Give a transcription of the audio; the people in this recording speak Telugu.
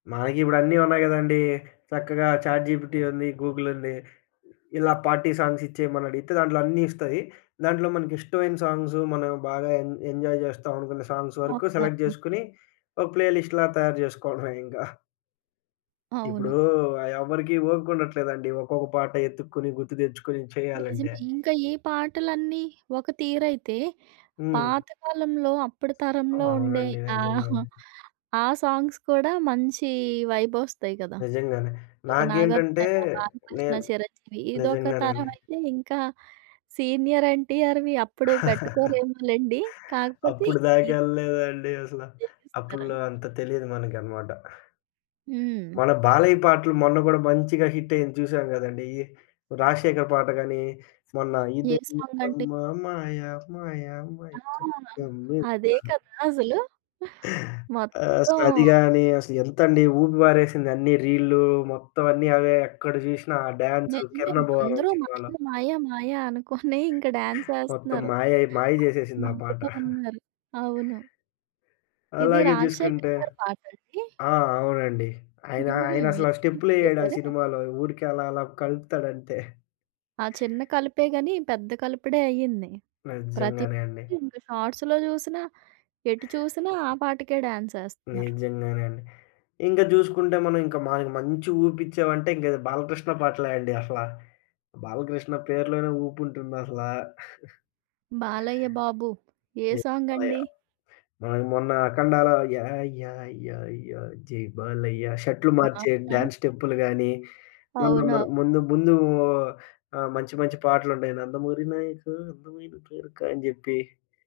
మనకిప్పుడు అన్నీ ఉన్నాయి కదండీ. చక్కగా ఛాట్ జీ‌పిటీ ఉంది. గూగుల్ ఉంది. ఇలా పార్టీ సాంగ్స్ ఇచ్చేయమనడిగితే దాంట్లో అన్నీ ఇస్తాయి. దాంట్లో మనకిష్టమైన సాంగ్స్ మనం బాగా ఎం ఎంజాయ్ జేస్తామనుకున్న సాంగ్స్ వరకు సెలెక్ట్ అవునవును. జేసుకొని, ఒక ప్లే లిస్ట్‌లా తయారు చేసుకోవడమే ఇంకా. ఇప్పుడు అవును. ఆ ఎవ్వరికీ ఓపికుండట్లేదండి. ఒక్కొక్క పాట యెతుక్కొని గుర్తు తెచ్చుకుని చేయాలంటే. నిజమే. ఇంకా ఈ పాటలన్నీ ఒక తీరైతే హ్మ్. పాతకాలంలో అప్పటి తరంలో ఉండే అవునండి. ఆహ్, నిజంగానే. ఆ సాంగ్స్ కూడా మంచి వైబొస్తాయి కదా! నిజంగానే. ఒక నాకేంటంటే నాగార్జునేమో, బాలకృష్ణ, నేన్ చిరంజీవి ఇదొక నిజంగానే తరం అండి. అయితే ఇంకా సీనియర్ ఎన్టీఆర్‌వి అప్పుడు పెట్టుకోరేమోలెండి. కాకపోతే అప్పుడు దాకా ఇద్ ఎళ్ళలేదండి అసల. దేవిస్తరా? అప్పట్లో అంత తెలీదు మనకనమాట. హ్మ్. మన 'బాలయ్య' పాటలు మొన్న గూడా మంచిగా హిట్ అయ్యింది చూసాం కదండీ. ఈ 'రాజశేఖర్' పాట గాని మొన్న ఏ సాంగండి? ఇదేమీటమ్మా మాయ మాయ మైకం ఆ! అదే క‌మ్మిందా. కదా! అసలు. ఆహ్, మొత్తం అసలది గాని అసలెంతండీ ఊపి పారేసింది. అన్నీ రీల్లు మొత్తం అన్నీ అవే ఎక్కడ చూసినా ఆ డాన్సు నిజమే. 'కిరణ్ అబ్బువరం' అందరూ మాయ సినిమాలో. మాయ మాయ అనుకోని ఇంకా మొత్తం డాన్సెస్తున్నారు. మాయై మాయ ఆ! జేసేసింది ఆ పాట. నవ్విక ఉన్నారు. అవును. ఇది అలాగే జూసుకుంటే 'రాజశేఖర్' గారి పాటండి? ఆ! అవునండి. ఆయన హుహు. ఆయనసలా రిమిక్స్ స్టెప్పు‌లెయ్యడు ఆ చేసారే? సినిమాలో ఊరికే అలా అలా కలుపుతాడంతే. ఆ చిన్న కలుపే గాని పెద్ద కలుపుడే అయ్యింది. ప్రతిది నిజ్జంగానే అండి. ఇంక షార్ట్స్‌లో చూసినా ఎటు చూసినా ఆ పాటకే డాన్సెస్తున్నారు. నిజంగానండి. ఇంకా జూసుకుంటే మనం ఇంకా మనకి మంచి ఊపిచ్చావంటే ఇంకది 'బాలకృష్ణ' పాటలే అండి. అసలా 'బాలకృష్ణ' పేరులోనే ఊపుంటుందసలా. 'బాలయ్య బాబు'. ఏ 'జై బాలయ్య' సాంగండి? ఆ! మొన్న 'ఆఖండా‌లో' యా యా యా యా జై బాలయ్య షర్ట్లు మార్చే ఆ! డాన్స్ స్టెప్పులు గాని, మొన్న మన అవును. ముందు ముందు ఆహ్, మంచి మంచి పాటలుంటాయి. నందమూరి నాయఖ అందమైన కోరిక అని జెప్పి